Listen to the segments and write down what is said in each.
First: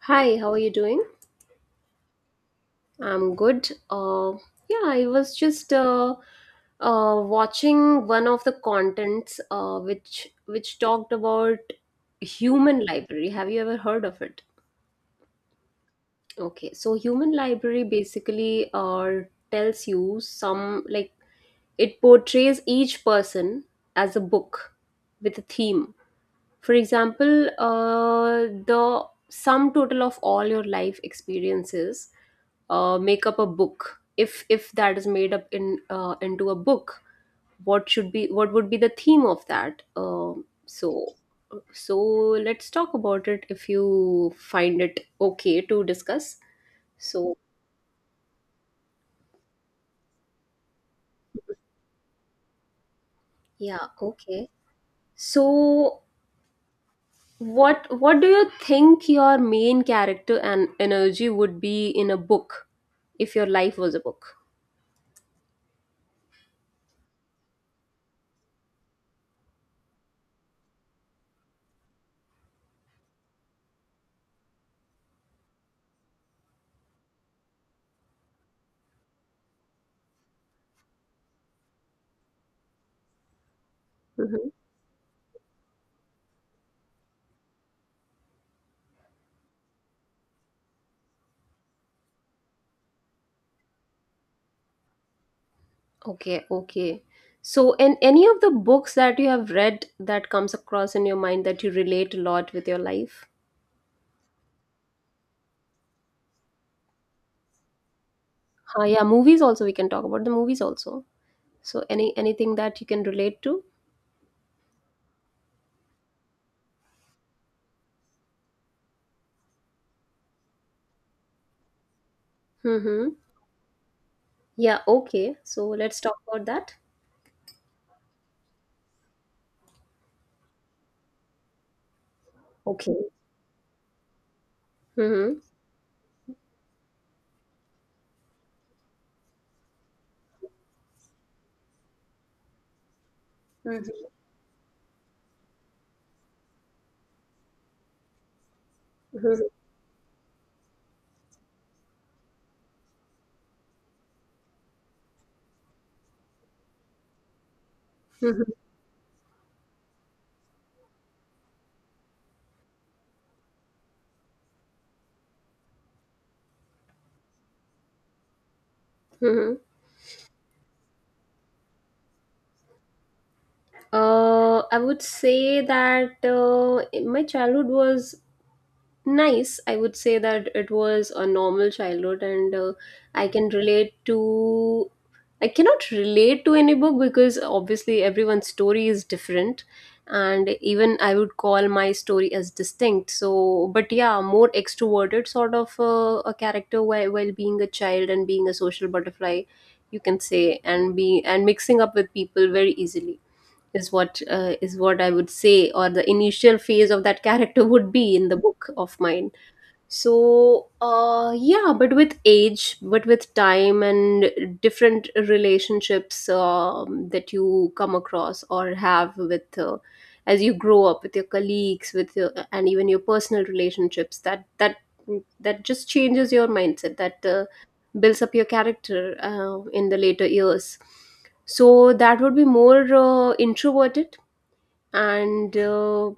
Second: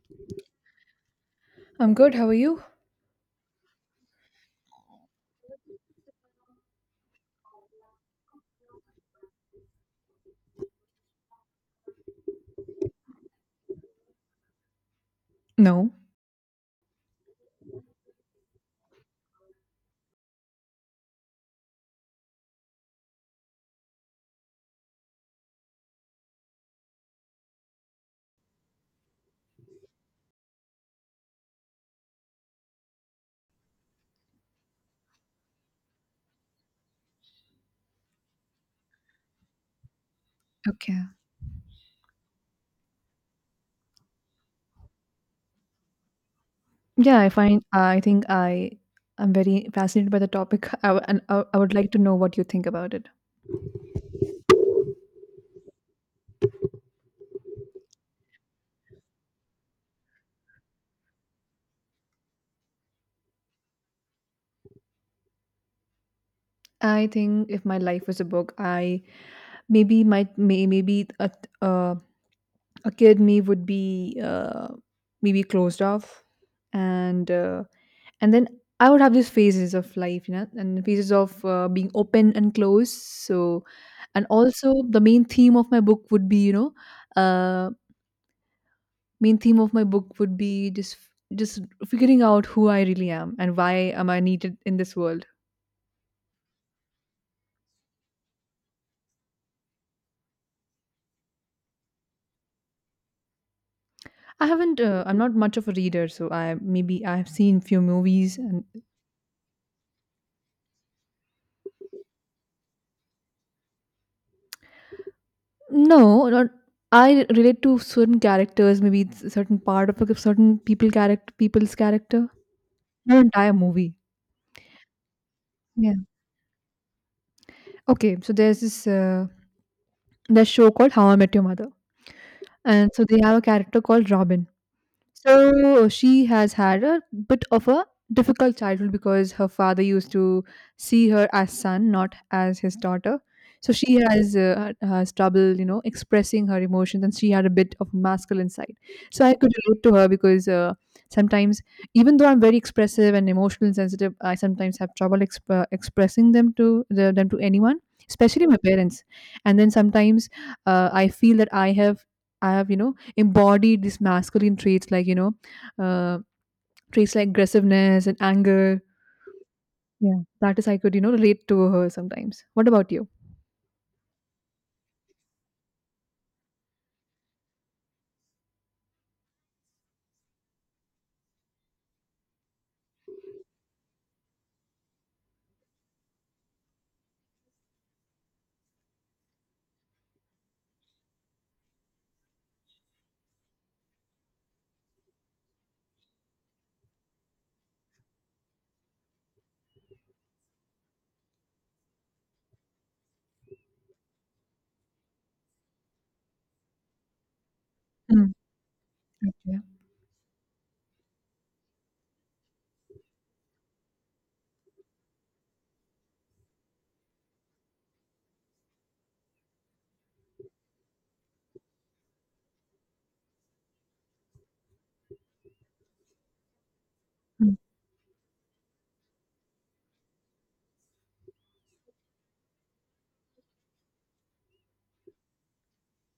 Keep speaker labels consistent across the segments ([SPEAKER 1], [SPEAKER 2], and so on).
[SPEAKER 1] Hi, how are you doing?
[SPEAKER 2] I'm good. How are you?
[SPEAKER 1] I'm good. Yeah, I was just watching one of the contents which talked about human library. Have you ever heard of it?
[SPEAKER 2] No.
[SPEAKER 1] Okay, so human library basically tells you some like it portrays each person as a book with a theme. For example, the sum total of all your life experiences make up a book if that is made up in into a book what would be the theme of that um,
[SPEAKER 2] Okay.
[SPEAKER 1] so So let's talk about it if you find it okay to discuss
[SPEAKER 2] Yeah, I
[SPEAKER 1] so
[SPEAKER 2] find I am very fascinated by the topic. I, w- and I would like to know what you think about it.
[SPEAKER 1] yeah okay so what do you think your main character and energy would be in a book if your life was a book?
[SPEAKER 2] I think if my life was a book, I maybe might may, maybe a uh, a kid me would be, maybe closed off, and uh, and then I would have these phases of life, you know, and phases of, being open and closed. So, and also the main theme of my book would be, you know. uh, Main theme of my book would be just figuring out who I really am and why am I needed in this world.
[SPEAKER 1] Okay, okay. So, in any of the books that you have read that comes across in your mind that you relate a lot with your life?
[SPEAKER 2] I haven't. I'm not much of a reader, so I maybe I've seen few movies and
[SPEAKER 1] Ah, yeah, movies also we can talk about the movies also. So, anything that you can relate to?
[SPEAKER 2] no, not. I relate to certain characters, maybe it's a certain part of a people's character,
[SPEAKER 1] Mm-hmm.
[SPEAKER 2] not entire movie.
[SPEAKER 1] Yeah, okay. So,
[SPEAKER 2] Yeah.
[SPEAKER 1] let's talk about that.
[SPEAKER 2] Okay, so there's this there's show called How I Met Your Mother, and
[SPEAKER 1] Okay.
[SPEAKER 2] so they have a character called Robin.
[SPEAKER 1] Mm-hmm.
[SPEAKER 2] So she has had a bit of a difficult childhood because her father used to see her as son, not as his daughter. So she
[SPEAKER 1] Mm-hmm.
[SPEAKER 2] has, has trouble, you know, expressing her emotions, and she had a bit of masculine side. So I could relate to her because, sometimes, even though I'm very expressive and emotional and sensitive, I sometimes have trouble expressing them to anyone, especially
[SPEAKER 1] Mm-hmm.
[SPEAKER 2] my parents. And then sometimes, I feel that I have, you know, embodied these masculine traits, like, you know, uh, traits like aggressiveness and anger.
[SPEAKER 1] Mm-hmm.
[SPEAKER 2] Yeah, that is, I could, you know, relate to her sometimes. What about you?
[SPEAKER 1] I would say that in my childhood was nice. I would say that it was a normal childhood, and uh, i can relate to i cannot relate to any book, because obviously everyone's story is different, and even I would call my story as distinct. So, but yeah, more extroverted sort of a character while being a child and being a social butterfly, you can say, and be and mixing up with people very easily is what I would say, or the initial phase of that character would be in
[SPEAKER 2] Mm.
[SPEAKER 1] the book of mine.
[SPEAKER 2] Yeah.
[SPEAKER 1] So yeah, but with time and different relationships that you come across or have with as you grow up with your colleagues, with your, and even your personal relationships, that just changes your mindset, that
[SPEAKER 2] Mm.
[SPEAKER 1] builds up your character in the later years. So that would be more and uh,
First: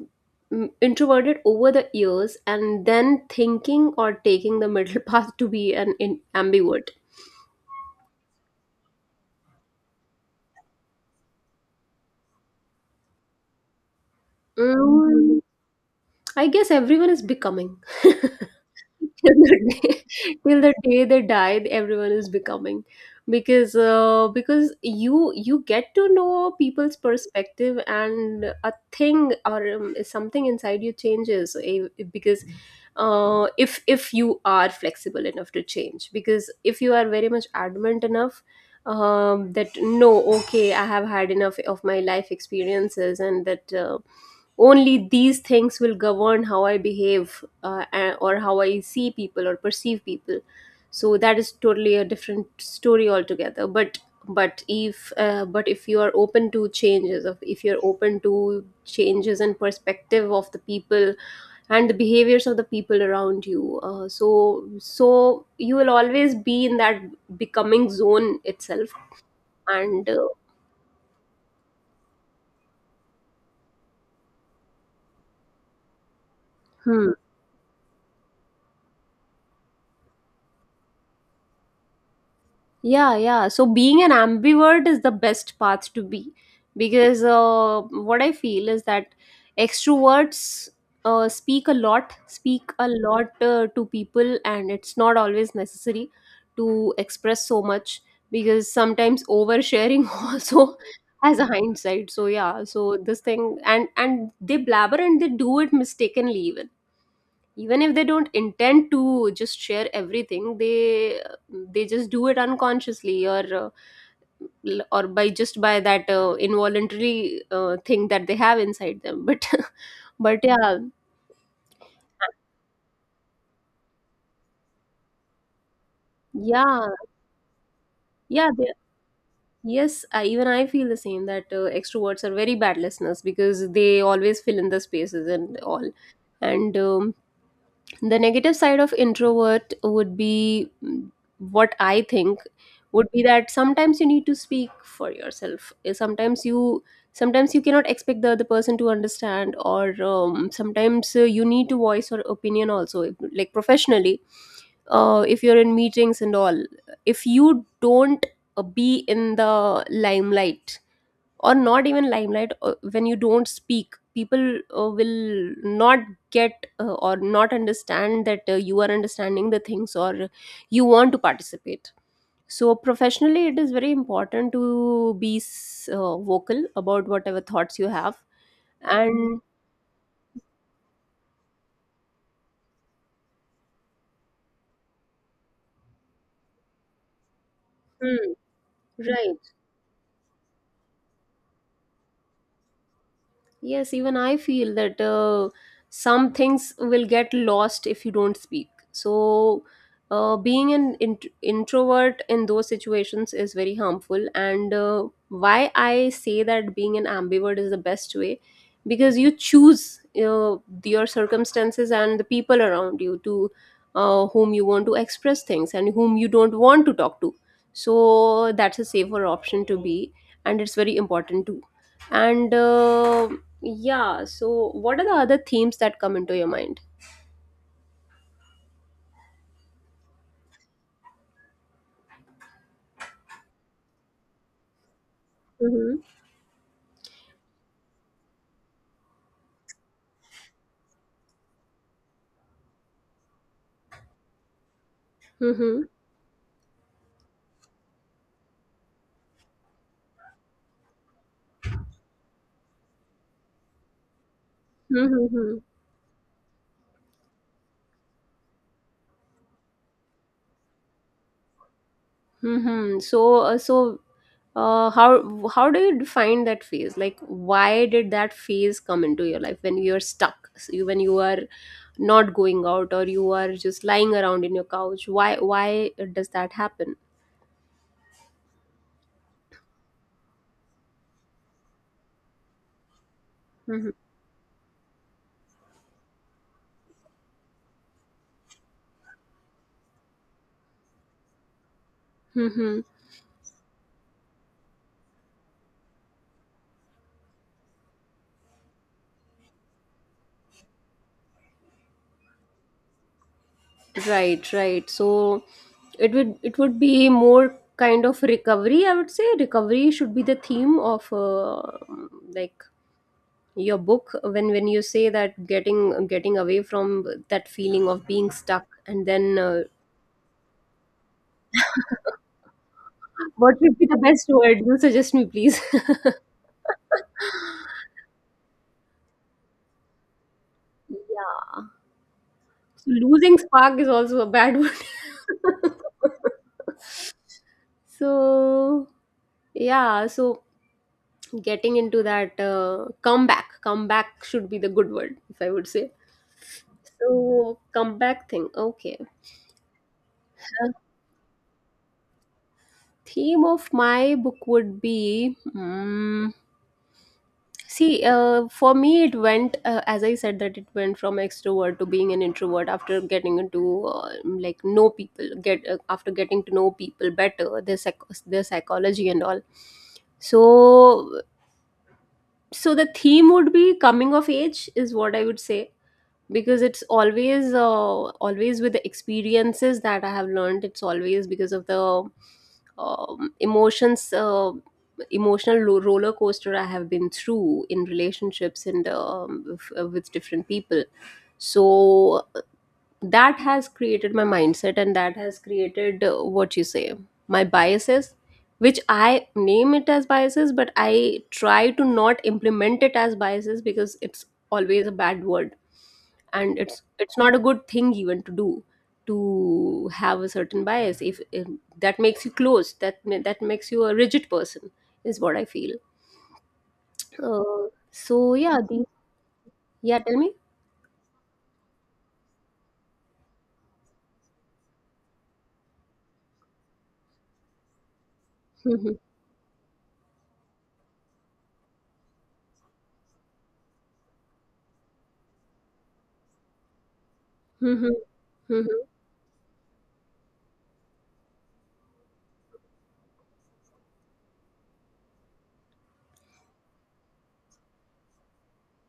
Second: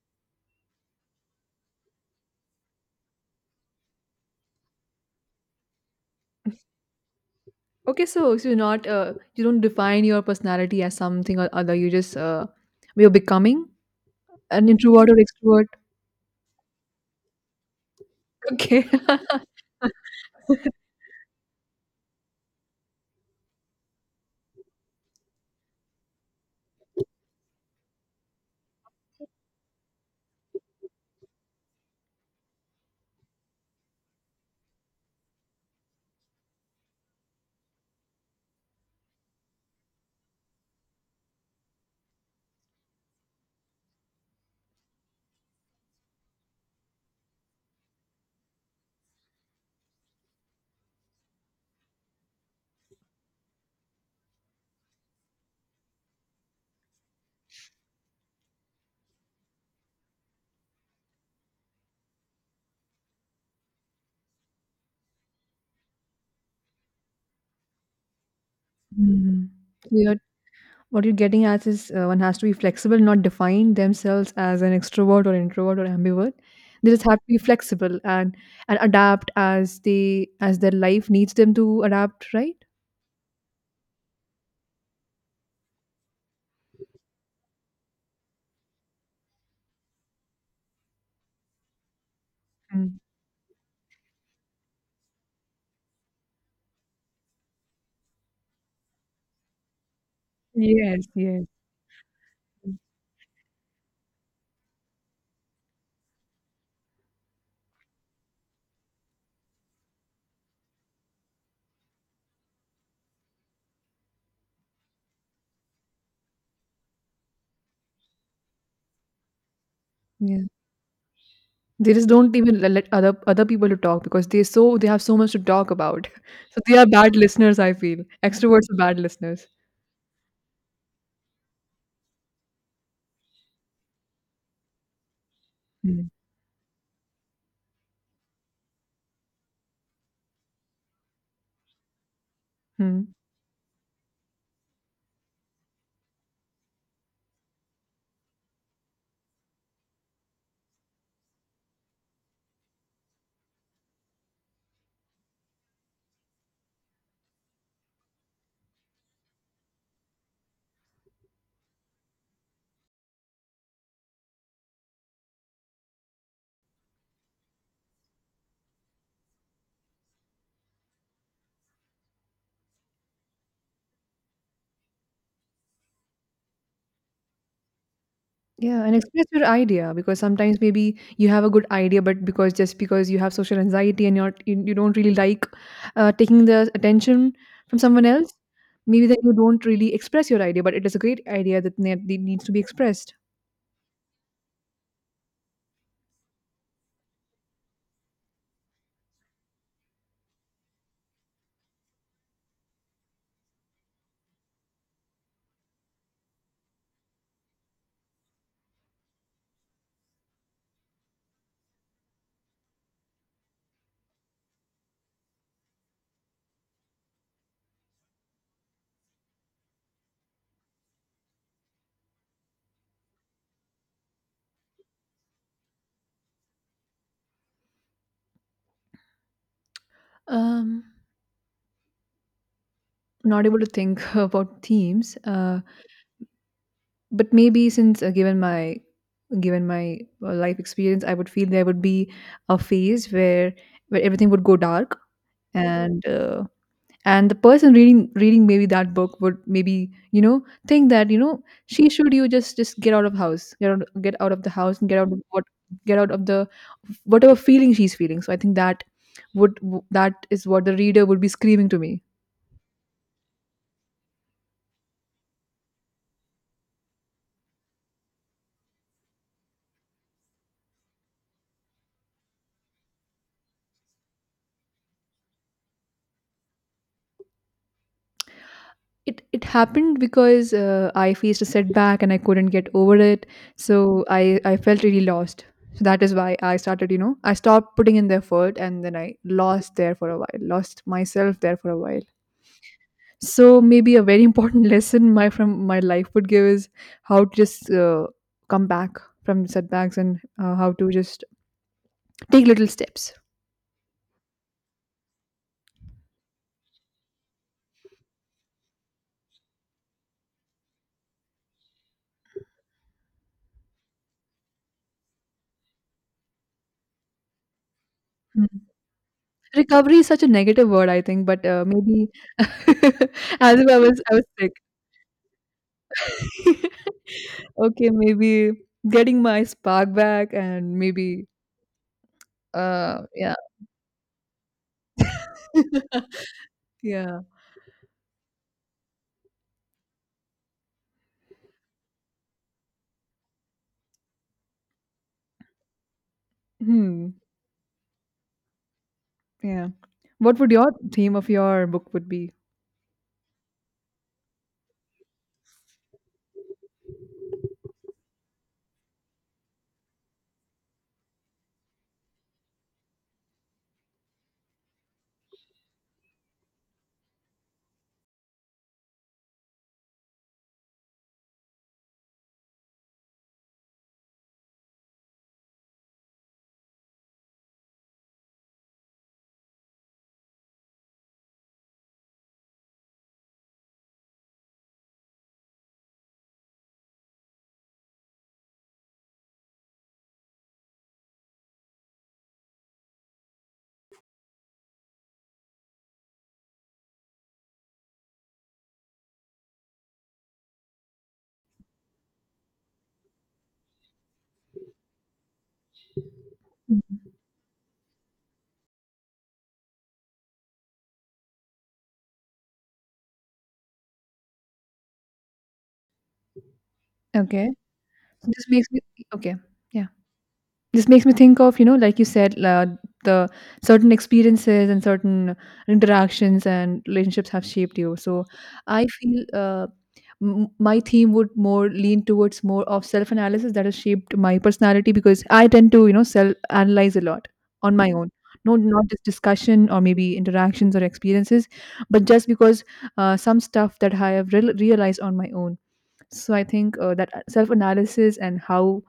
[SPEAKER 1] introverted over the years, and then thinking or taking the middle path to be an ambivert.
[SPEAKER 2] Okay, so, so you're not, you don't define your personality as something or other, you just, you're becoming an introvert or
[SPEAKER 1] Mm,
[SPEAKER 2] extrovert.
[SPEAKER 1] I guess everyone is becoming.
[SPEAKER 2] Okay.
[SPEAKER 1] Till the day, till the day they die everyone is becoming, because because you you get to know people's perspective, and a thing or something inside you changes, because if you are flexible enough to change, because if you are very much adamant enough, that no, okay, I have had enough of my life experiences, and that only these things will govern how I behave, or how I see people or perceive people, so that is totally a different story altogether. But if you are open to changes of if you're open to changes and perspective of the people and the behaviors of the people around you, so you will always be in that becoming zone itself.
[SPEAKER 2] Mhm. So
[SPEAKER 1] And
[SPEAKER 2] you're, what you're getting at is, one has to be flexible, not define themselves as an extrovert or introvert or ambivert. They just
[SPEAKER 1] Hmm.
[SPEAKER 2] have to be flexible and adapt as they as their life needs them to adapt, right?
[SPEAKER 1] Yeah, yeah. So being an ambivert is the best path to be, because what I feel is that extroverts speak a lot, speak a
[SPEAKER 2] Mm.
[SPEAKER 1] lot to people, and it's not always necessary to express so much, because sometimes oversharing also
[SPEAKER 2] Yes,
[SPEAKER 1] has
[SPEAKER 2] yes.
[SPEAKER 1] a hindsight. So yeah, so this thing, and they blabber and they do it mistakenly, even even if they don't intend to just share everything. They just do it unconsciously, or or by just by that involuntary thing that they have inside them, but but
[SPEAKER 2] Yeah.
[SPEAKER 1] yeah.
[SPEAKER 2] They just don't even let other people to talk because they, so they have so much to talk about. So they
[SPEAKER 1] Yeah,
[SPEAKER 2] are bad listeners, I feel.
[SPEAKER 1] yeah they,
[SPEAKER 2] Extroverts are bad listeners.
[SPEAKER 1] even I feel the same that extroverts are very bad listeners because they always fill in the spaces and all.
[SPEAKER 2] Mm.
[SPEAKER 1] And the negative side of introvert would be, mm, what I think would
[SPEAKER 2] Mm.
[SPEAKER 1] be that sometimes you need to speak for yourself. Eh, sometimes you cannot expect the other person to understand, or sometimes you need to voice your opinion also, like professionally, if you're in meetings and all, if you don't be in the limelight, or not even limelight, when you don't speak, people will not get or not understand that you are understanding the things, or you want to participate. So professionally it is very important to be vocal about whatever thoughts you have
[SPEAKER 2] Yeah, and express
[SPEAKER 1] and
[SPEAKER 2] your idea, because sometimes maybe you have a good idea, but because just because you have social anxiety and you don't really like, taking the attention from someone
[SPEAKER 1] Mm.
[SPEAKER 2] else,
[SPEAKER 1] Hmm,
[SPEAKER 2] maybe then you
[SPEAKER 1] right.
[SPEAKER 2] don't really express your idea. But it is a great idea that that needs to be expressed.
[SPEAKER 1] Yes, even I feel that some things will get lost if you don't speak. So, being an introvert in those situations is very harmful. And why I say that being an ambivert is the best way, because you choose your circumstances and the people around you to whom you want to express things and whom you don't want to talk to. So, that's a safer option to be, and it's very important too. And yeah, so what are the other themes that come into your mind?
[SPEAKER 2] Um, Not able to think about themes.
[SPEAKER 1] Mhm.
[SPEAKER 2] But maybe since, given my, life experience, I would feel there would be a phase where everything would go dark,
[SPEAKER 1] Mhm.
[SPEAKER 2] and uh, and the person reading maybe that book would maybe, you know, think that, you know, she should you just get out of house, get out of the house and get out of what,
[SPEAKER 1] Mhm.
[SPEAKER 2] get out of the whatever feeling she's feeling. So I think that would, that is what the reader would be screaming to me.
[SPEAKER 1] Mhm. So how do you define that phase? Like why did that phase come into your life when you're stuck? So when you are not going out, or you are just lying around in your couch? Why does that happen?
[SPEAKER 2] It happened because, I faced a setback and I couldn't get over it. So I felt really lost. So that is why I started, you know, I stopped putting in the effort and then I lost there for a while, lost myself there for a while.
[SPEAKER 1] Mhm.
[SPEAKER 2] So maybe a very important lesson my from my life would give is how to just, come back from setbacks and, how to just take little steps.
[SPEAKER 1] Right, right. So it would be more kind of recovery. I would say recovery should be the theme of like your book, when you say that getting away from that feeling of being
[SPEAKER 2] Mm.
[SPEAKER 1] stuck, and then
[SPEAKER 2] Recovery is such a negative word, I think, but, maybe
[SPEAKER 1] what
[SPEAKER 2] as if I
[SPEAKER 1] would be the
[SPEAKER 2] was I was
[SPEAKER 1] best
[SPEAKER 2] sick.
[SPEAKER 1] word you suggest me, please?
[SPEAKER 2] Okay, maybe getting my spark back, and maybe,
[SPEAKER 1] Yeah, so
[SPEAKER 2] uh, yeah.
[SPEAKER 1] losing spark is also a bad word.
[SPEAKER 2] Yeah.
[SPEAKER 1] So yeah, so getting into that uh, comeback should be the good word, if I would say.
[SPEAKER 2] Hmm.
[SPEAKER 1] So comeback thing, okay.
[SPEAKER 2] Yeah. What would your
[SPEAKER 1] The
[SPEAKER 2] theme of your book would be?
[SPEAKER 1] theme of my book would be, mm, see, for me it went, as I said, that it went from extrovert to being an introvert after getting into like know people get after getting to know people better, their their psychology and all. So so the theme would be coming of age, is what I would say, because it's always always with the experiences that I have learned. It's always because of the emotions emotional roller coaster I have been through in relationships, and with different people. So that has created my mindset, and that has created, what you say, my biases, which I name it as biases, but I try to not implement it as biases because it's always a bad word, and it's not a good thing even to do to have a certain bias, if that makes you close, that makes you a rigid person, is what I feel.
[SPEAKER 2] Okay.
[SPEAKER 1] uh, so
[SPEAKER 2] This
[SPEAKER 1] yeah
[SPEAKER 2] makes me,
[SPEAKER 1] the,
[SPEAKER 2] okay. Yeah.
[SPEAKER 1] yeah, tell me.
[SPEAKER 2] This makes me think of, you know, like you said, the certain experiences and certain interactions and relationships have shaped you. So I
[SPEAKER 1] Mhm.
[SPEAKER 2] feel, my theme would more lean towards more of self analysis that has shaped my personality, because I tend to, you know, self analyze a lot on my
[SPEAKER 1] Mhm.
[SPEAKER 2] own. No,
[SPEAKER 1] Mhm.
[SPEAKER 2] not just discussion or maybe interactions or experiences, but just because, some stuff that I have realized on my own. So I think, that self analysis and how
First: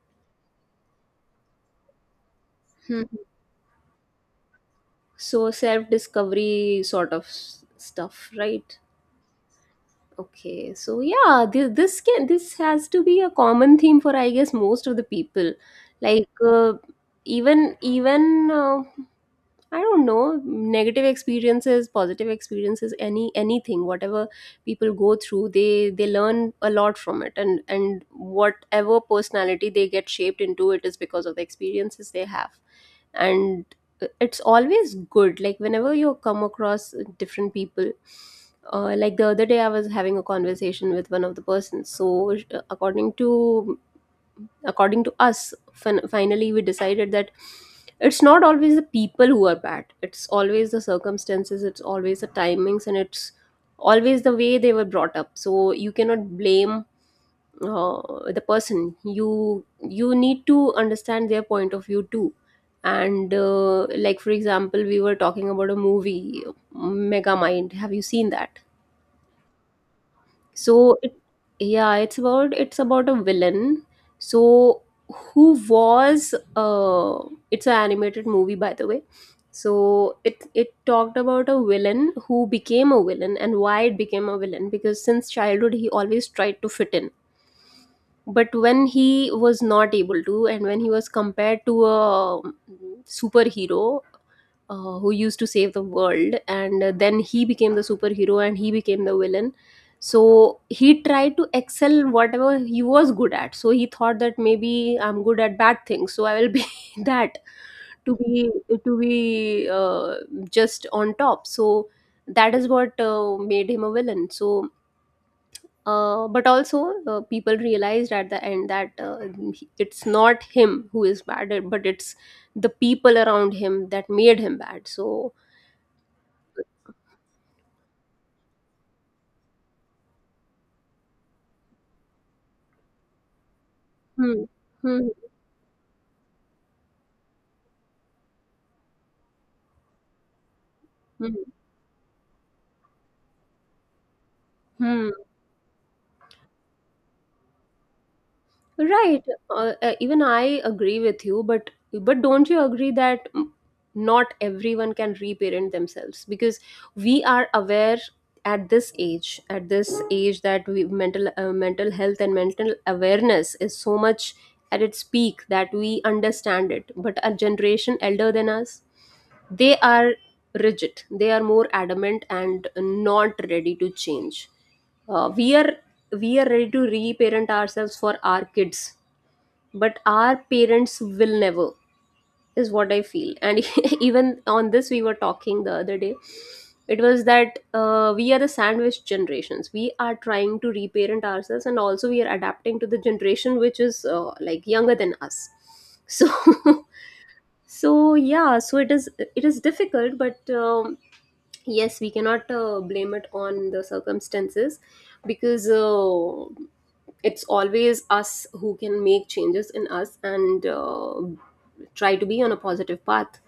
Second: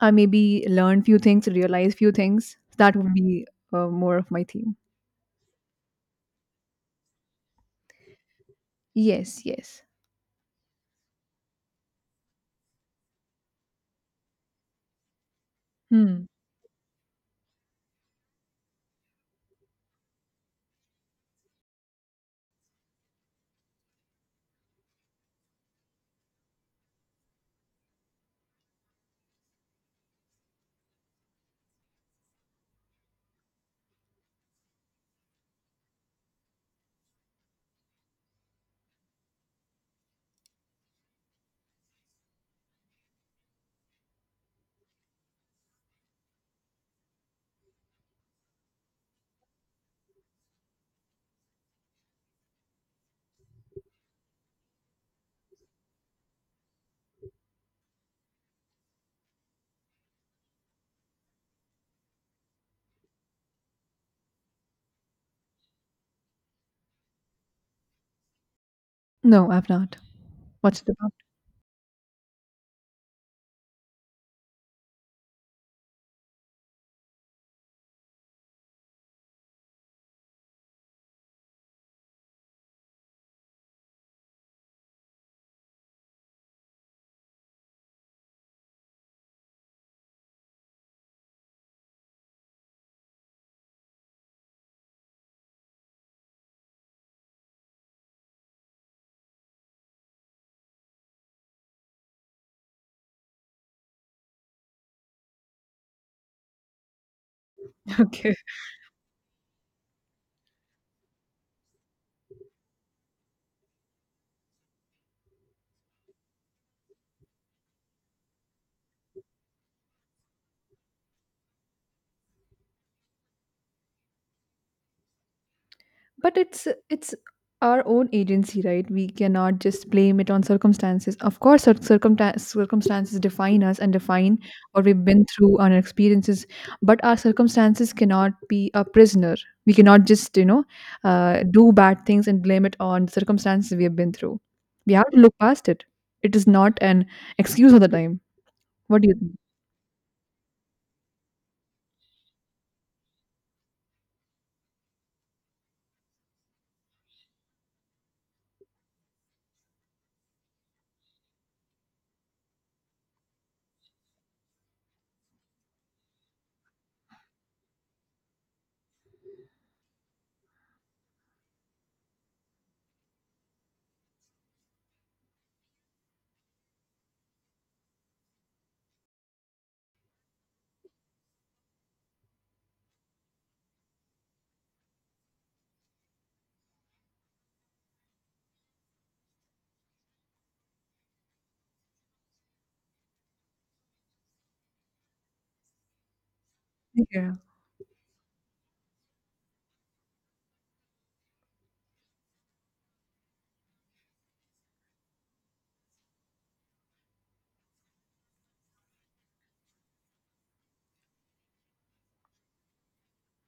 [SPEAKER 2] I maybe learn few things, realize few things. That
[SPEAKER 1] Mhm.
[SPEAKER 2] would be, more of my theme.
[SPEAKER 1] So self discovery sort of stuff, right?
[SPEAKER 2] Yes, yes.
[SPEAKER 1] Okay, so yeah, this has to be a common theme for I guess most of the people. Like
[SPEAKER 2] Hmm.
[SPEAKER 1] even even I don't know, negative experiences, positive experiences, anything, whatever people go through, they learn a lot from it, and whatever personality they get shaped into, it is because of the experiences they have. And it's always good, like whenever you come across different people, like the other day I was having a conversation with one of the persons. So according to us, finally we decided that it's not always the people who are bad, it's always the circumstances, it's always the timings, and it's always the way they were brought up. So you cannot blame uh, the person, you need to understand their point of view too. And like for example, we were talking about a movie, mega mind have you seen that?
[SPEAKER 2] No, I've not. What's the?
[SPEAKER 1] so it, yeah, it's about a villain. So who was it's an animated movie, by the way. So it talked about a villain who became a villain, and why it became a villain, because since childhood he always tried to fit in. But when he was not able to, and when he was compared to a superhero who used to save the world, and then he became the superhero and he became the villain. So he tried to excel whatever he was good at, so he thought that maybe I'm good at bad things, so I will be that, to
[SPEAKER 2] Okay.
[SPEAKER 1] be to be just on top. So that is what made him a villain. So but also, people realized at the end that it's not him who is bad, but it's the people around him that made him bad. So,
[SPEAKER 2] But it's our own agency, right? We cannot just blame it on circumstances. Of course, circumstances define us and define
[SPEAKER 1] hmm,
[SPEAKER 2] what we've
[SPEAKER 1] hmm,
[SPEAKER 2] been through on our experiences, but our circumstances cannot be a prisoner. We cannot just, you know,
[SPEAKER 1] hmm,
[SPEAKER 2] do bad things and blame it on circumstances we have been through. We
[SPEAKER 1] hmm.
[SPEAKER 2] have to look past it. It is not an excuse all the time. What do
[SPEAKER 1] Right.
[SPEAKER 2] you
[SPEAKER 1] Even I agree with you, but don't you agree that not everyone can reparent themselves because we are aware at this age, that mental mental health and mental awareness is so much at its peak that we understand it. But a generation elder than us, they are rigid. They are more adamant and not ready to change. We are we are ready to reparent ourselves for our kids, but our parents will never, is what I feel. And even on this, we were talking the other day. It was that we are the sandwich generations. We are trying to reparent ourselves, and also we are adapting to the generation which is like younger than us. So
[SPEAKER 2] think? Yeah,
[SPEAKER 1] so yeah, so it is, it is difficult, but yes, we cannot blame it on the circumstances, because it's always us who can make changes in us, and try to be on a positive path.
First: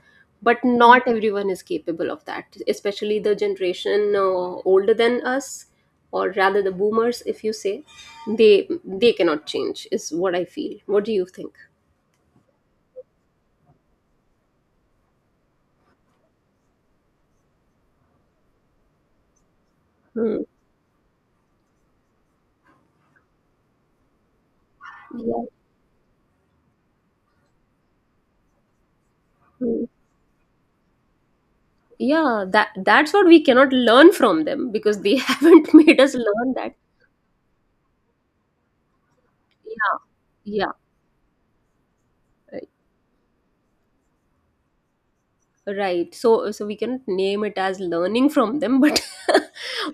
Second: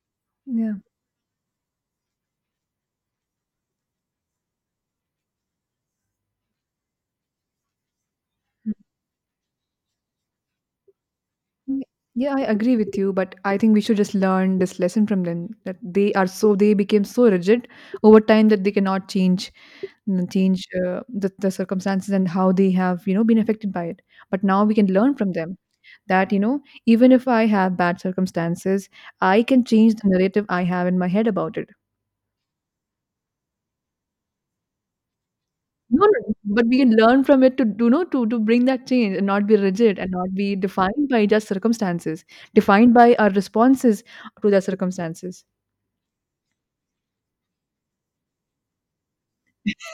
[SPEAKER 1] But
[SPEAKER 2] yeah.
[SPEAKER 1] not everyone is capable of that, especially the generation older than us, or rather the boomers, if you say. They cannot change, is what I feel. What do you think?
[SPEAKER 2] Yeah, I agree with you, but I think we should just learn this lesson from them, that they are so, they became so rigid over time that they cannot change, mm,
[SPEAKER 1] Hmm.
[SPEAKER 2] change, the circumstances and how they have, you know, been affected by it. But now we can learn from
[SPEAKER 1] Yeah.
[SPEAKER 2] them that, you know, even if I have bad circumstances, I can
[SPEAKER 1] Hmm.
[SPEAKER 2] change the narrative I have in my head about it.
[SPEAKER 1] Yeah, that that's what we cannot learn from them, because they haven't made
[SPEAKER 2] No,
[SPEAKER 1] us
[SPEAKER 2] no,
[SPEAKER 1] learn
[SPEAKER 2] but
[SPEAKER 1] that.
[SPEAKER 2] we can learn from it to do know to bring that change and not be rigid and not be
[SPEAKER 1] Yeah,
[SPEAKER 2] defined by just circumstances,
[SPEAKER 1] yeah.
[SPEAKER 2] defined by our responses to their circumstances.
[SPEAKER 1] Right. So we cannot name it as learning from them, but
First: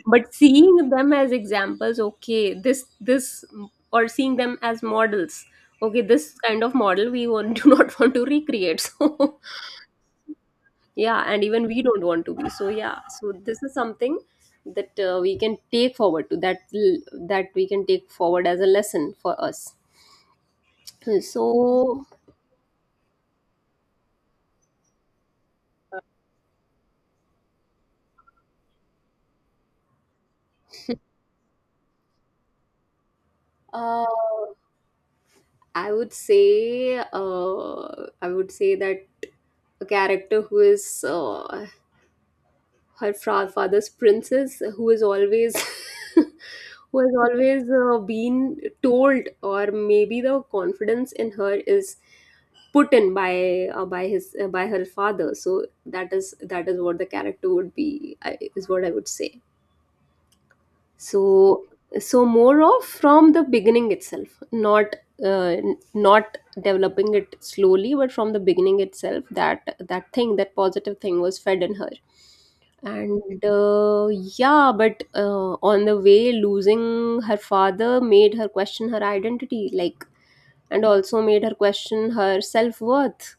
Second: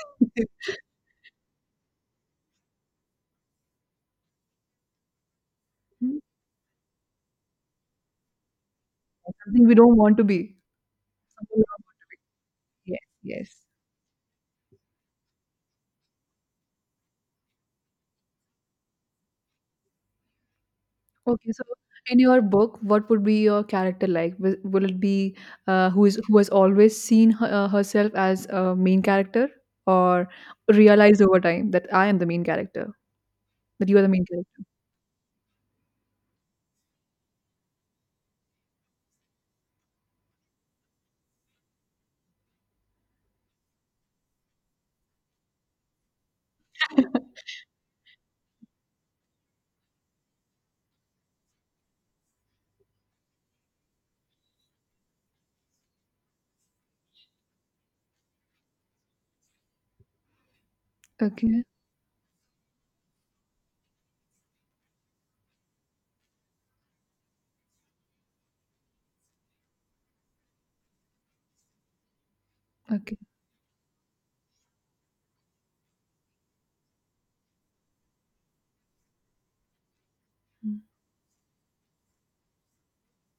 [SPEAKER 1] but seeing them as examples, okay, this, or seeing them as models. Okay,
[SPEAKER 2] Hmm,
[SPEAKER 1] this kind of model we want do not want to recreate. So
[SPEAKER 2] something we don't want to be.
[SPEAKER 1] yeah, and
[SPEAKER 2] Something we
[SPEAKER 1] even we
[SPEAKER 2] don't,
[SPEAKER 1] don't want to be. So yeah,
[SPEAKER 2] yes,
[SPEAKER 1] so this
[SPEAKER 2] yes.
[SPEAKER 1] is something that we can take forward to that we can take forward as a lesson for us.
[SPEAKER 2] Okay, so
[SPEAKER 1] So
[SPEAKER 2] in your book, what would be your character like? Will it be, who is, who has always seen herself as a main character, or realized over time that I am the main character, that you are
[SPEAKER 1] uh
[SPEAKER 2] the main character?
[SPEAKER 1] I would say, uh, I would say that a character who is her father's princess, who is always, who has always been told, or maybe the confidence in her is put in by his by her father. So that is what the character would be. Is what I would say. So
[SPEAKER 2] Okay,
[SPEAKER 1] so more of from the beginning itself, not not developing it slowly, but from the beginning itself, that that thing that positive thing was fed in her.
[SPEAKER 2] okay.
[SPEAKER 1] And yeah, but on the way, losing her father made her question her identity, like,
[SPEAKER 2] Mm,
[SPEAKER 1] and also made her question her self-worth,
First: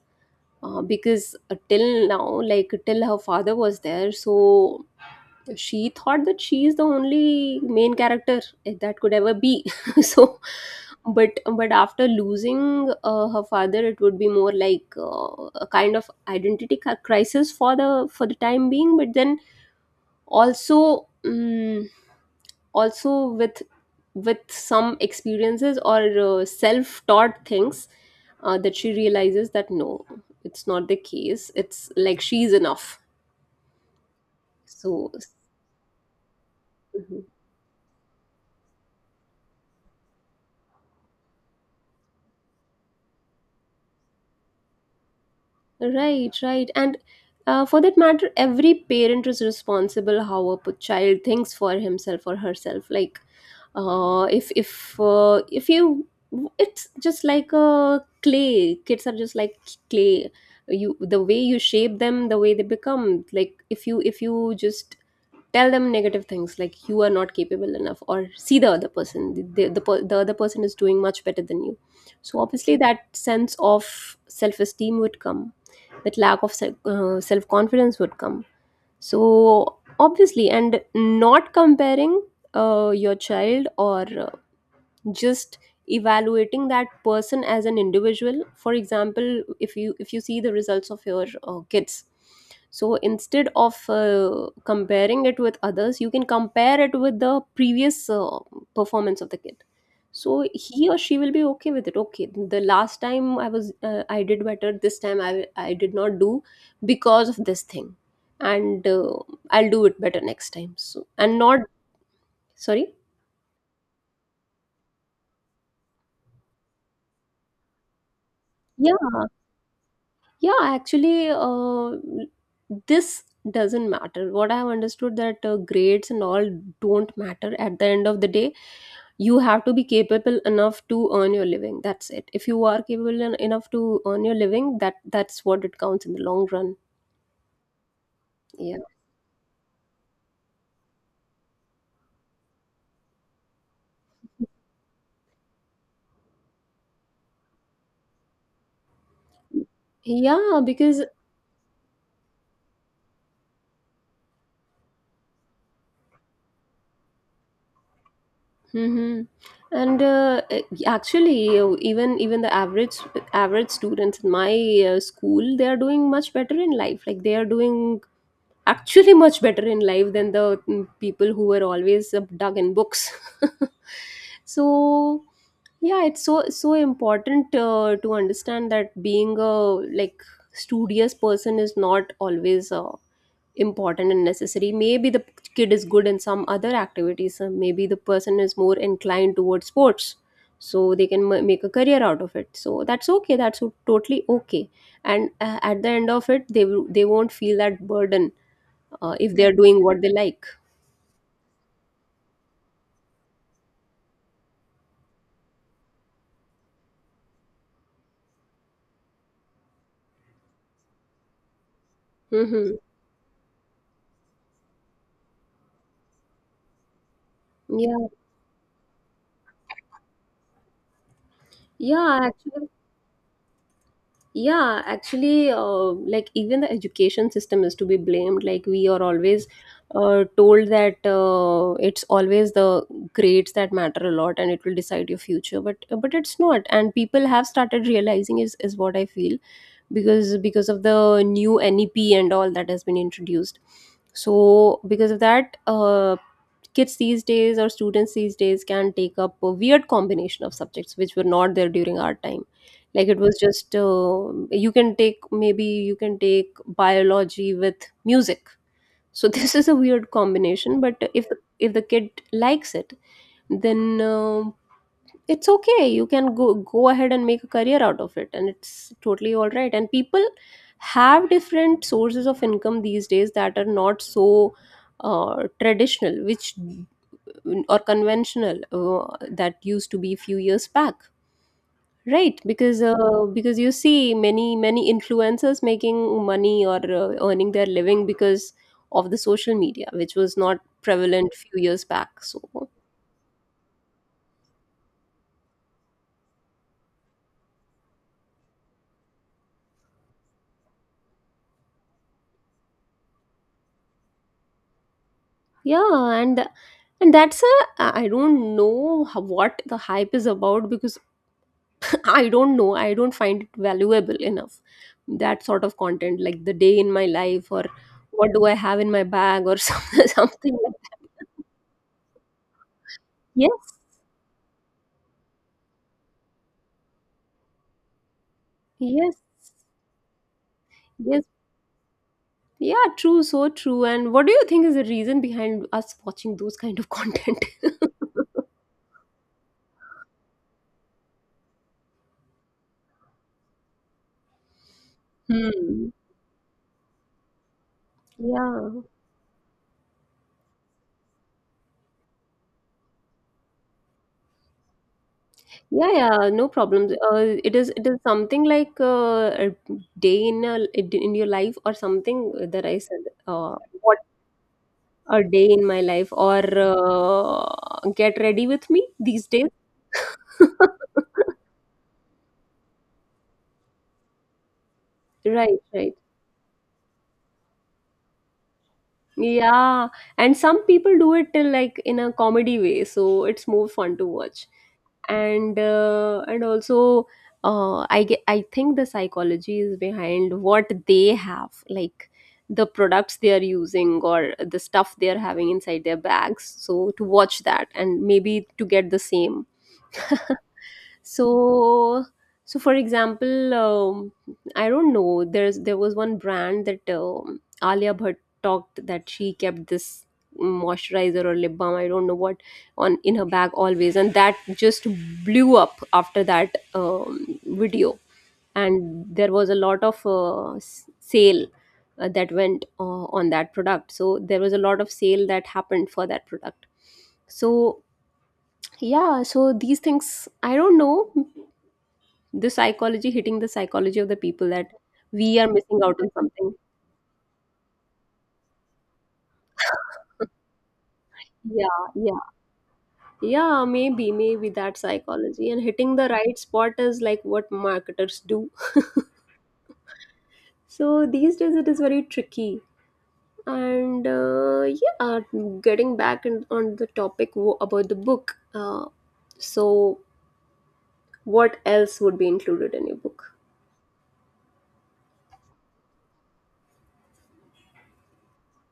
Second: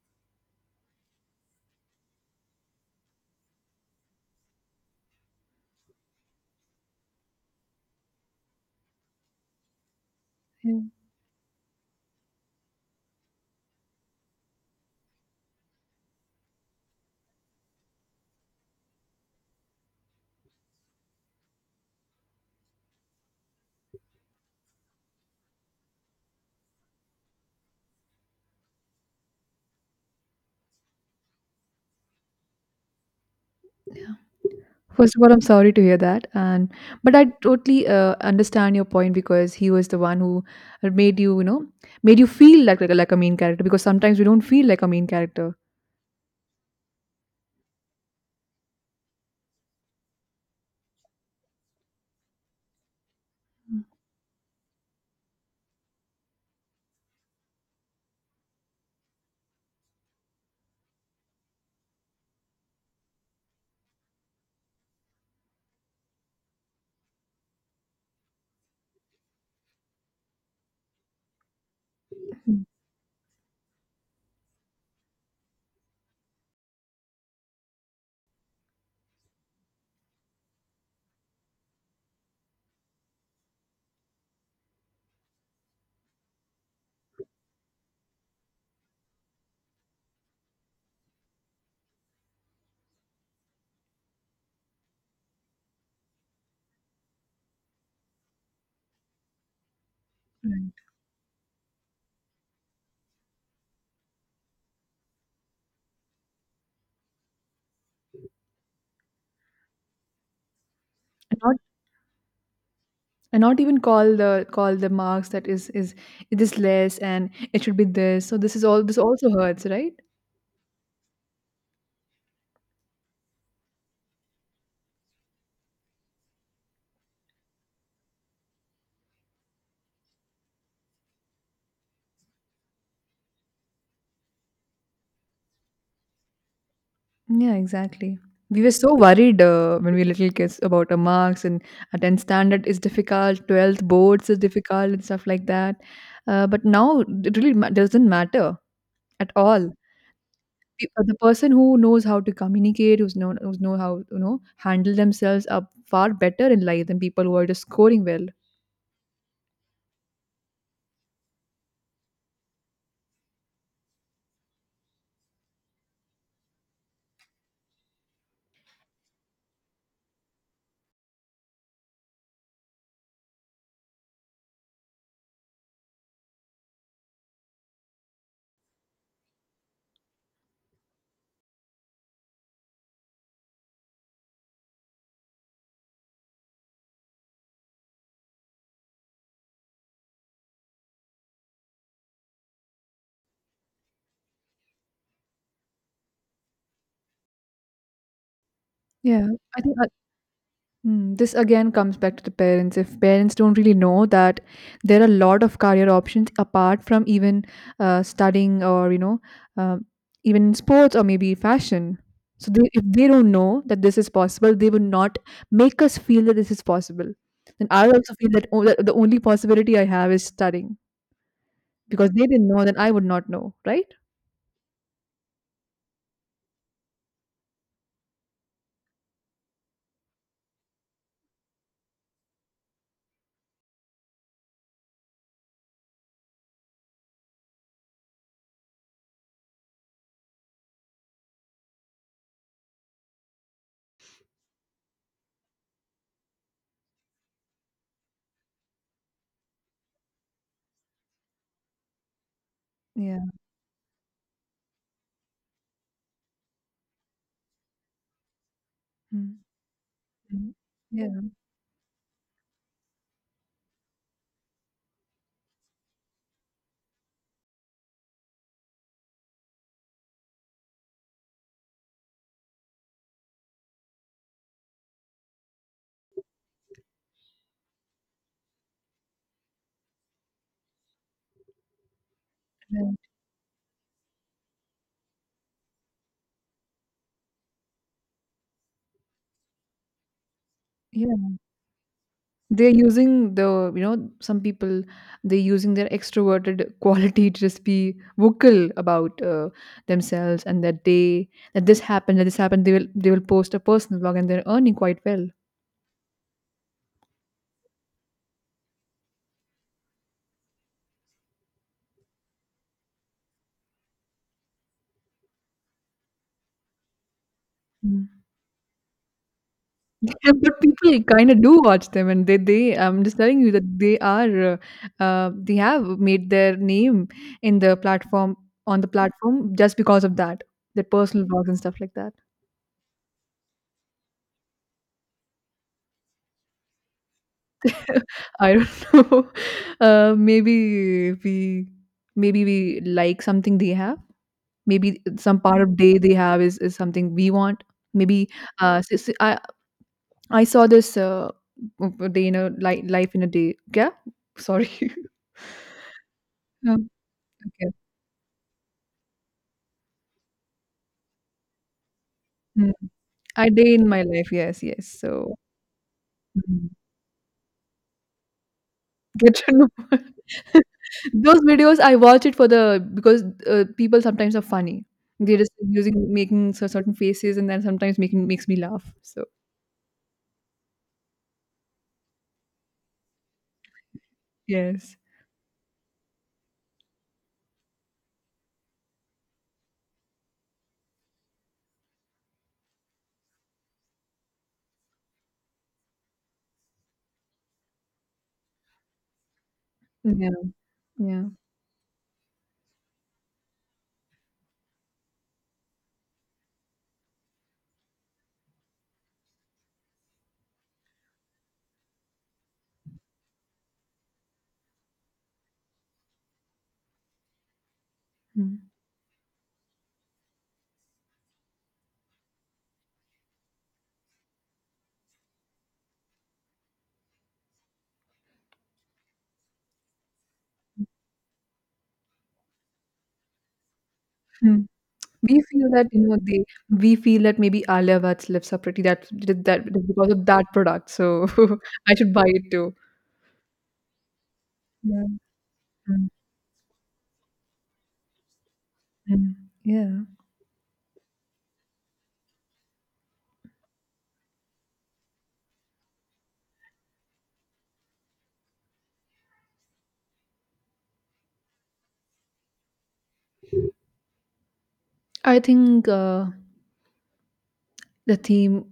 [SPEAKER 1] because till now, like till her father was there, so she thought that she is the only main character that could ever be. So
[SPEAKER 2] yeah.
[SPEAKER 1] but after losing her father, it would be more like a kind of identity crisis for the time being, but then also also with some experiences or self taught things, that she realizes that no, it's not the case, it's like she's enough. So
[SPEAKER 2] First of all, I'm sorry to hear that, and but
[SPEAKER 1] mm-hmm.
[SPEAKER 2] I totally, understand your point, because he was the one who made you, you know, made you feel like, like a main character, because sometimes we don't feel like a main character.
[SPEAKER 1] Right, right. And for that matter, every parent is responsible how a child thinks for himself or herself. Like, if you, it's just like a clay. Kids are just like clay. You the way you shape them, the way they become. Like if you just tell them negative things like you are not capable enough, or see the other person, the other person is doing much better than you, so
[SPEAKER 2] Mhm.
[SPEAKER 1] obviously that sense of self-esteem would come, that lack of self-confidence would come. So obviously, and not comparing your child, or just evaluating that person as an individual. For example, if you see the results of your kids, so instead of comparing it with others, you can compare it with the previous performance of the kid. So
[SPEAKER 2] Right.
[SPEAKER 1] he or she will be okay with it. Okay, the last time I was I did better, this time I did not do because of this thing, and I'll do it better next time. So and
[SPEAKER 2] And not,
[SPEAKER 1] not sorry
[SPEAKER 2] and not even call the marks, that is it is less and it should be this. So this is all, this
[SPEAKER 1] yeah.
[SPEAKER 2] also hurts, right?
[SPEAKER 1] Yeah, actually, this doesn't matter. What I've understood, that grades and all don't matter at the end of the day. You have to be capable enough to earn your living. That's it. If you are capable enough to earn your living, that that's what it counts in the long run.
[SPEAKER 2] Yeah, exactly. We were
[SPEAKER 1] Yeah.
[SPEAKER 2] so worried, when we were little kids about our marks and, 10th standard is difficult, 12th boards is difficult, and stuff like that. But now it really doesn't matter at all.
[SPEAKER 1] Yeah,
[SPEAKER 2] The,
[SPEAKER 1] because
[SPEAKER 2] the person who knows how to communicate, who's know how, you know, handle themselves, are far better in life than people who are just scoring well.
[SPEAKER 1] hmm. And actually, even the average students in my school, they are doing much better in life. Like they are doing actually much better in life than the people who were always dug in books. So yeah, it's so important to understand that being a like studious person is not always important and necessary. Maybe the kid is good in some other activities, maybe the person is more inclined towards sports, so they can make a career out of it. So that's okay, that's totally okay. And at the end of it, they won't feel that burden
[SPEAKER 2] Yeah,
[SPEAKER 1] if they are
[SPEAKER 2] I think,
[SPEAKER 1] doing what they like.
[SPEAKER 2] mm, this again comes back to the parents. If parents don't really know that there are a lot of career options apart from even, studying, or, you know, uh, even in sports or maybe fashion. So they,
[SPEAKER 1] Hmm.
[SPEAKER 2] if they don't know that this is possible, they would not make us feel that this is possible. And I
[SPEAKER 1] Yeah,
[SPEAKER 2] also feel that, that the only possibility I have is studying, because
[SPEAKER 1] yeah,
[SPEAKER 2] they didn't know,
[SPEAKER 1] actually,
[SPEAKER 2] then I would not know, right?
[SPEAKER 1] yeah, actually, like even the education system is to be blamed. Like we are always told that it's always the grades that matter a lot, and it will decide your future. But it's not, and people have started realizing, is what I feel, because of the new NEP and all that has been introduced. So because of that, kids these days or students these days can take up a weird combination of subjects which were not there during our time. Like it
[SPEAKER 2] Yeah.
[SPEAKER 1] was just you can take, maybe you can take biology with music. So
[SPEAKER 2] Mm.
[SPEAKER 1] this is a weird
[SPEAKER 2] Mm.
[SPEAKER 1] combination,
[SPEAKER 2] Yeah.
[SPEAKER 1] but if the kid likes it, then it's okay, you can go ahead and make a career out of it, and it's totally all right. And people have different sources of income these days that are not so traditional, which or conventional, that used to be few years back. Right, because
[SPEAKER 2] Right.
[SPEAKER 1] you see many influencers making money, or earning their living because of the social media, which was not prevalent few years back. So
[SPEAKER 2] They're using, the you know, some people, they're using their extroverted quality to just be vocal about, themselves, and that they, that this happened, that this happened, they will post a personal blog and they're earning quite well.
[SPEAKER 1] yeah, and and that's a, I don't know how- what the hype is about, because I don't know. I don't find it valuable enough. That sort of content, like the day in my life, or
[SPEAKER 2] Mm.
[SPEAKER 1] what do I have in my bag, or some-
[SPEAKER 2] Yeah,
[SPEAKER 1] something
[SPEAKER 2] but
[SPEAKER 1] like
[SPEAKER 2] people
[SPEAKER 1] that.
[SPEAKER 2] kind of do watch them, and they I'm just telling you that
[SPEAKER 1] Yes,
[SPEAKER 2] they are, they have made their name in the platform on the
[SPEAKER 1] yes,
[SPEAKER 2] platform just because of that, their
[SPEAKER 1] yes.
[SPEAKER 2] personal blogs and stuff like that.
[SPEAKER 1] Yeah, true, so true. And what do you think is the reason behind us watching those kind of content?
[SPEAKER 2] I don't know. Maybe we like something they have. Maybe some part of
[SPEAKER 1] Hmm.
[SPEAKER 2] day they have is something we want. Maybe,
[SPEAKER 1] Yeah.
[SPEAKER 2] I saw this, day in a life in a day. Yeah, sorry.
[SPEAKER 1] Yeah, yeah, no
[SPEAKER 2] Um,
[SPEAKER 1] problems. It is,
[SPEAKER 2] okay.
[SPEAKER 1] it is something like a day in a, in your life or something that
[SPEAKER 2] Mm.
[SPEAKER 1] I said.
[SPEAKER 2] A day in
[SPEAKER 1] What,
[SPEAKER 2] my life. Yes, yes.
[SPEAKER 1] a
[SPEAKER 2] So.
[SPEAKER 1] day in my life, or get ready with me these
[SPEAKER 2] Good
[SPEAKER 1] days.
[SPEAKER 2] to know. Those videos, I watch it for the because, people sometimes are funny. They're just
[SPEAKER 1] Right, right.
[SPEAKER 2] using making certain faces and then sometimes making makes me laugh. So
[SPEAKER 1] Yeah, and some people do it till like in a comedy way, so it's more fun to watch.
[SPEAKER 2] yes.
[SPEAKER 1] And also I get, I think the psychology is behind what they have, like the products they are using or the stuff they are having inside their bags. So to watch that and maybe to get the same.
[SPEAKER 2] Yeah, yeah.
[SPEAKER 1] So so for example I don't know, there's there was one brand that Alia Bhatt talked that she kept this moisturizer or lip balm, I don't know what, on in her bag always, and that just blew up after that video.
[SPEAKER 2] Mm.
[SPEAKER 1] And there was a lot of sale that went on that product. So there was a lot of sale that happened for that product. So yeah, so these things, I don't know, the psychology, hitting the psychology of the people that
[SPEAKER 2] Mm.
[SPEAKER 1] we
[SPEAKER 2] We
[SPEAKER 1] are
[SPEAKER 2] feel
[SPEAKER 1] missing
[SPEAKER 2] that,
[SPEAKER 1] out
[SPEAKER 2] you
[SPEAKER 1] on
[SPEAKER 2] know, they,
[SPEAKER 1] something.
[SPEAKER 2] we feel that maybe Alia Bhatt's lips are pretty. That that that that's because of that product, so
[SPEAKER 1] Yeah,
[SPEAKER 2] I should
[SPEAKER 1] yeah,
[SPEAKER 2] buy it too.
[SPEAKER 1] yeah, maybe, maybe that
[SPEAKER 2] Yeah.
[SPEAKER 1] psychology and hitting the
[SPEAKER 2] Mm,
[SPEAKER 1] right spot is like what marketers do.
[SPEAKER 2] mm. Yeah.
[SPEAKER 1] So these days it is very tricky. And yeah, getting back in, on the topic about the book. So, what else would be included in your book?
[SPEAKER 2] I think, the theme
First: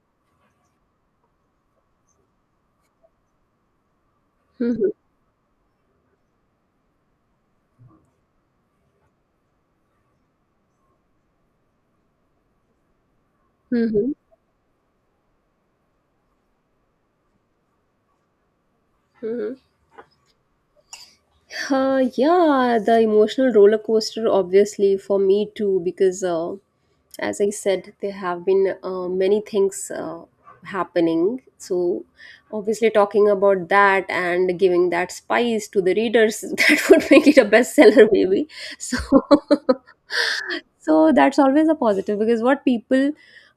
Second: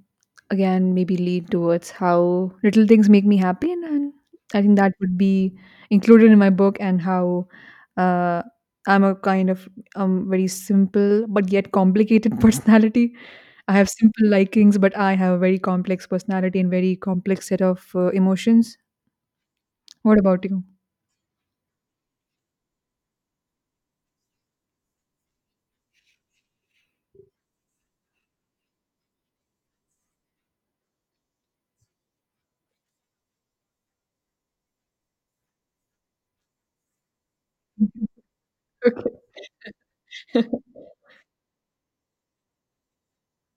[SPEAKER 2] again maybe lead towards how little things make me happy, and I think
[SPEAKER 1] Mm-hmm.
[SPEAKER 2] that would be included in my book, and how, uh, I'm a kind of, very simple but yet complicated personality. I have
[SPEAKER 1] Mm-hmm.
[SPEAKER 2] simple likings but I have a very complex personality and very complex set of, emotions.
[SPEAKER 1] Mm-hmm.
[SPEAKER 2] What about you?
[SPEAKER 1] Yeah, the emotional roller coaster, obviously, for me too, because as I said, there have been many things happening. So, obviously, talking about that and giving that spice to the readers that would make it a bestseller,
[SPEAKER 2] Mhm.
[SPEAKER 1] maybe. So, so that's always a positive, because what people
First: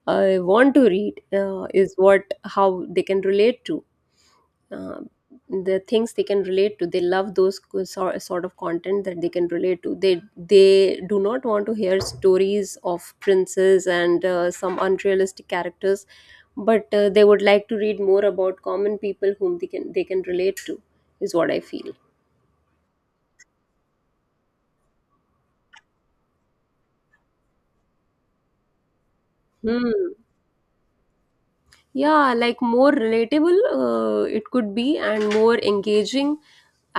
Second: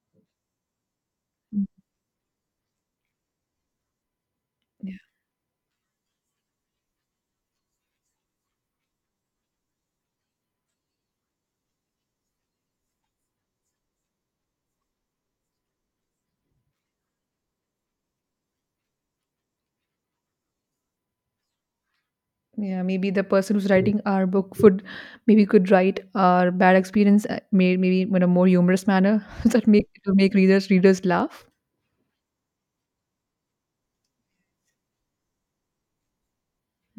[SPEAKER 1] want to read is what, how they can relate to, uh, the things they can relate to, they love those sort of content that they can relate to. They do not want to hear stories of princes and some unrealistic characters, but they would like to read more about common people whom they can relate to, is what I feel.
[SPEAKER 2] Yeah, maybe the person who's writing our book would maybe could write our bad experience, maybe in a more humorous manner that make
[SPEAKER 1] Hmm.
[SPEAKER 2] to make readers laugh.
[SPEAKER 1] Yeah, like more relatable it could be, and more engaging,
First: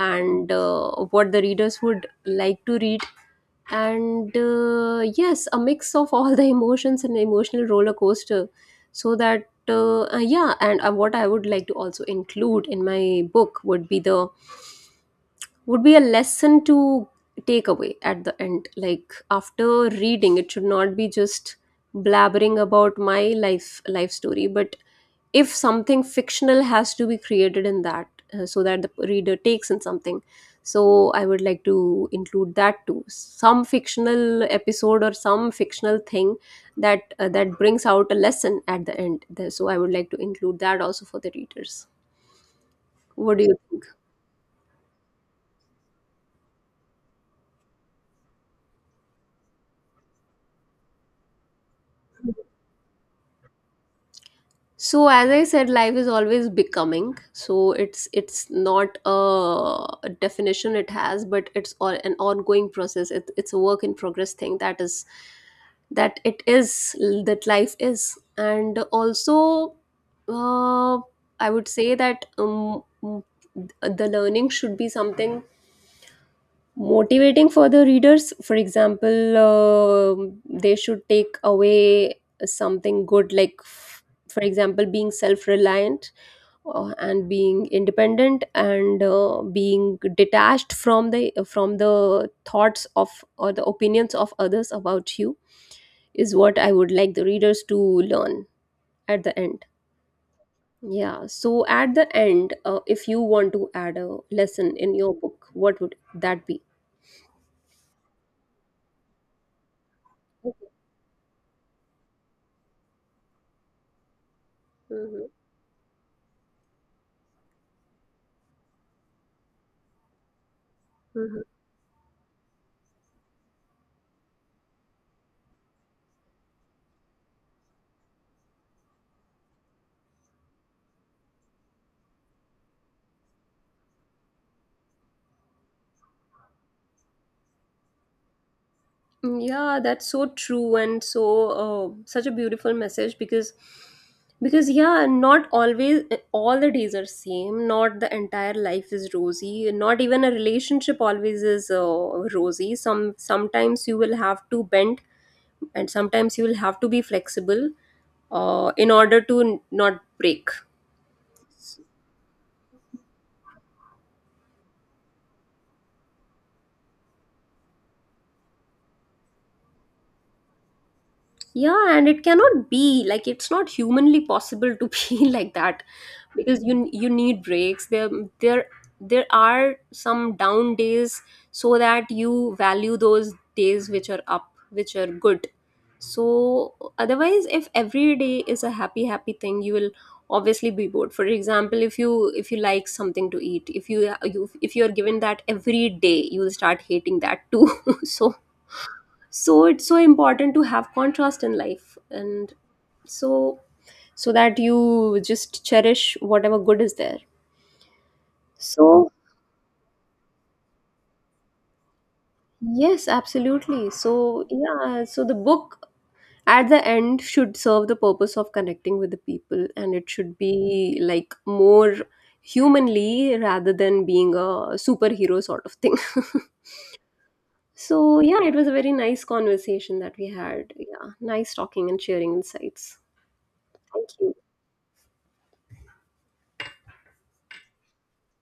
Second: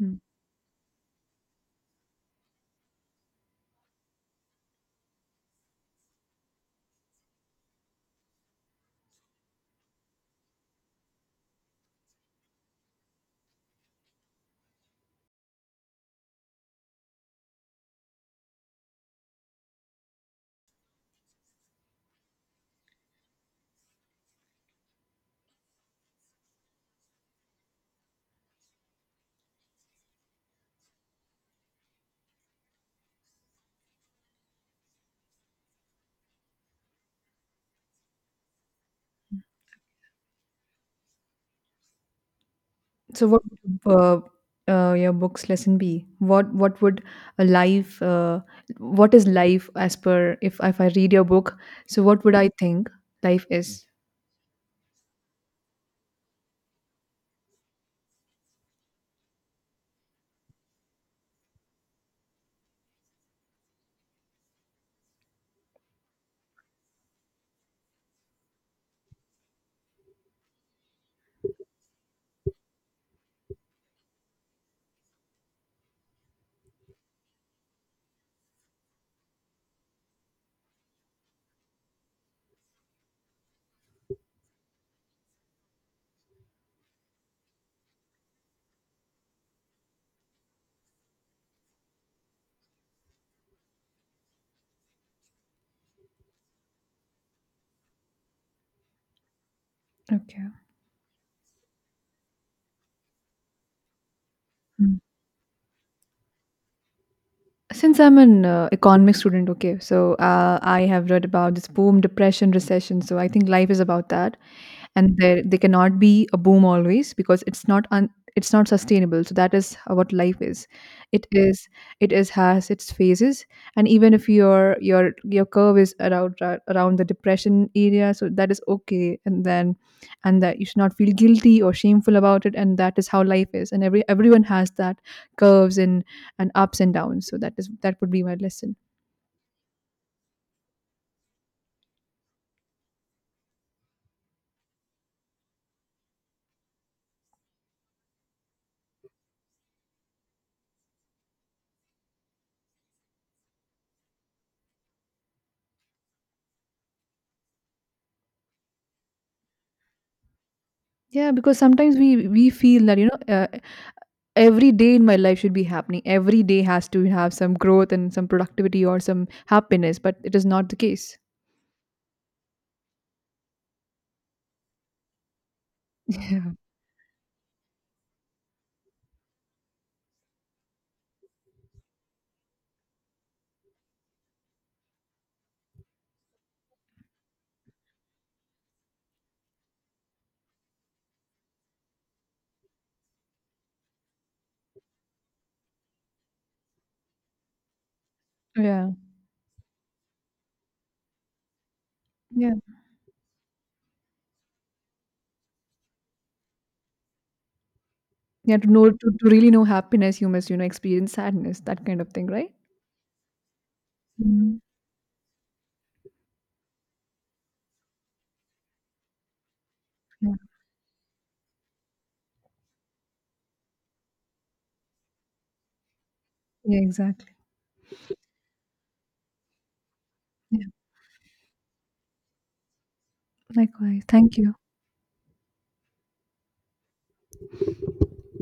[SPEAKER 2] Mm.
[SPEAKER 1] what the readers would like to read, and yes, a mix of all the emotions and emotional roller coaster. So that yeah. And what I would like to also include in my book would be the, would be a lesson to take away at the end, like after reading, it should not be just blabbering about my life story, but if something fictional has to be created in that, so that the reader takes in something. So I would like to include that too, some fictional episode or some fictional thing that that brings out a lesson at the end. So I would like to include that also for the readers.
[SPEAKER 2] So
[SPEAKER 1] What
[SPEAKER 2] what
[SPEAKER 1] do you think?
[SPEAKER 2] would, your book's lesson be? What would a life, what is life as per, if I read your book, so what would I think life is?
[SPEAKER 1] So as I said, life is always becoming, so it's not a definition it has, but it's all an ongoing process. It's a work in progress thing, that is that it is that life is. And also uh, I would say that the learning should be something motivating for the readers. For example, they should take away something good, like for example, being self-reliant and being independent, and being detached from the thoughts of, or the opinions of others about you, is what I would like the readers to learn at the end.
[SPEAKER 2] Okay.
[SPEAKER 1] Yeah, so at the end, if you want to add a lesson in your book, what would that be?
[SPEAKER 2] Since I'm an, economics student, okay, so, I have read about this boom, depression, recession. So I think life is about that, and
[SPEAKER 1] Mhm.
[SPEAKER 2] there they cannot be a boom always because it's not it's not sustainable. So that is how, what life is. It
[SPEAKER 1] Mhm.
[SPEAKER 2] is it is has its phases, and even if your curve is around around the depression area, so that is okay, and then, and that you should not feel guilty or shameful about it, and that is how life is. And every, everyone has that curves and ups and downs. So that is, that would be my lesson.
[SPEAKER 1] Mm, yeah, that's so true. And so such a beautiful message, because yeah, not always, all the days are same. Not the entire life is rosy. Not even a relationship always is rosy. Sometimes you will have to bend, and sometimes you will have to be flexible in order to not break.
[SPEAKER 2] Yeah, because sometimes we feel that, you know, every day in my life should be happening, every day has to have some growth and some productivity or some happiness, but it is not the case.
[SPEAKER 1] Yeah, and it cannot be like, it's not humanly possible to be like that,
[SPEAKER 2] yeah.
[SPEAKER 1] because you need breaks. There there are some down days, so that you value those days which are up, which are good. So otherwise, if every day is a happy happy thing, you will obviously be bored. For example, if you like something to eat, if you, you, if you are given that every day, you will start hating that too. So
[SPEAKER 2] Yeah,
[SPEAKER 1] so it's so important to have contrast in life. And
[SPEAKER 2] yeah,
[SPEAKER 1] so so that you just cherish whatever good is there.
[SPEAKER 2] yeah. To know
[SPEAKER 1] So
[SPEAKER 2] to really know happiness you must, you know, experience sadness, that kind of thing, right?
[SPEAKER 1] yes, absolutely. So
[SPEAKER 2] Mhm.
[SPEAKER 1] yeah, so the book at the end should serve the purpose of connecting with the people, and it
[SPEAKER 2] Yeah.
[SPEAKER 1] should be like more humanly rather than being a superhero sort of thing.
[SPEAKER 2] Yeah, exactly.
[SPEAKER 1] So yeah, it was a very nice conversation that we
[SPEAKER 2] Yeah,
[SPEAKER 1] had. Yeah, nice talking and sharing insights.
[SPEAKER 2] likewise,
[SPEAKER 1] Thank you.
[SPEAKER 2] thank you.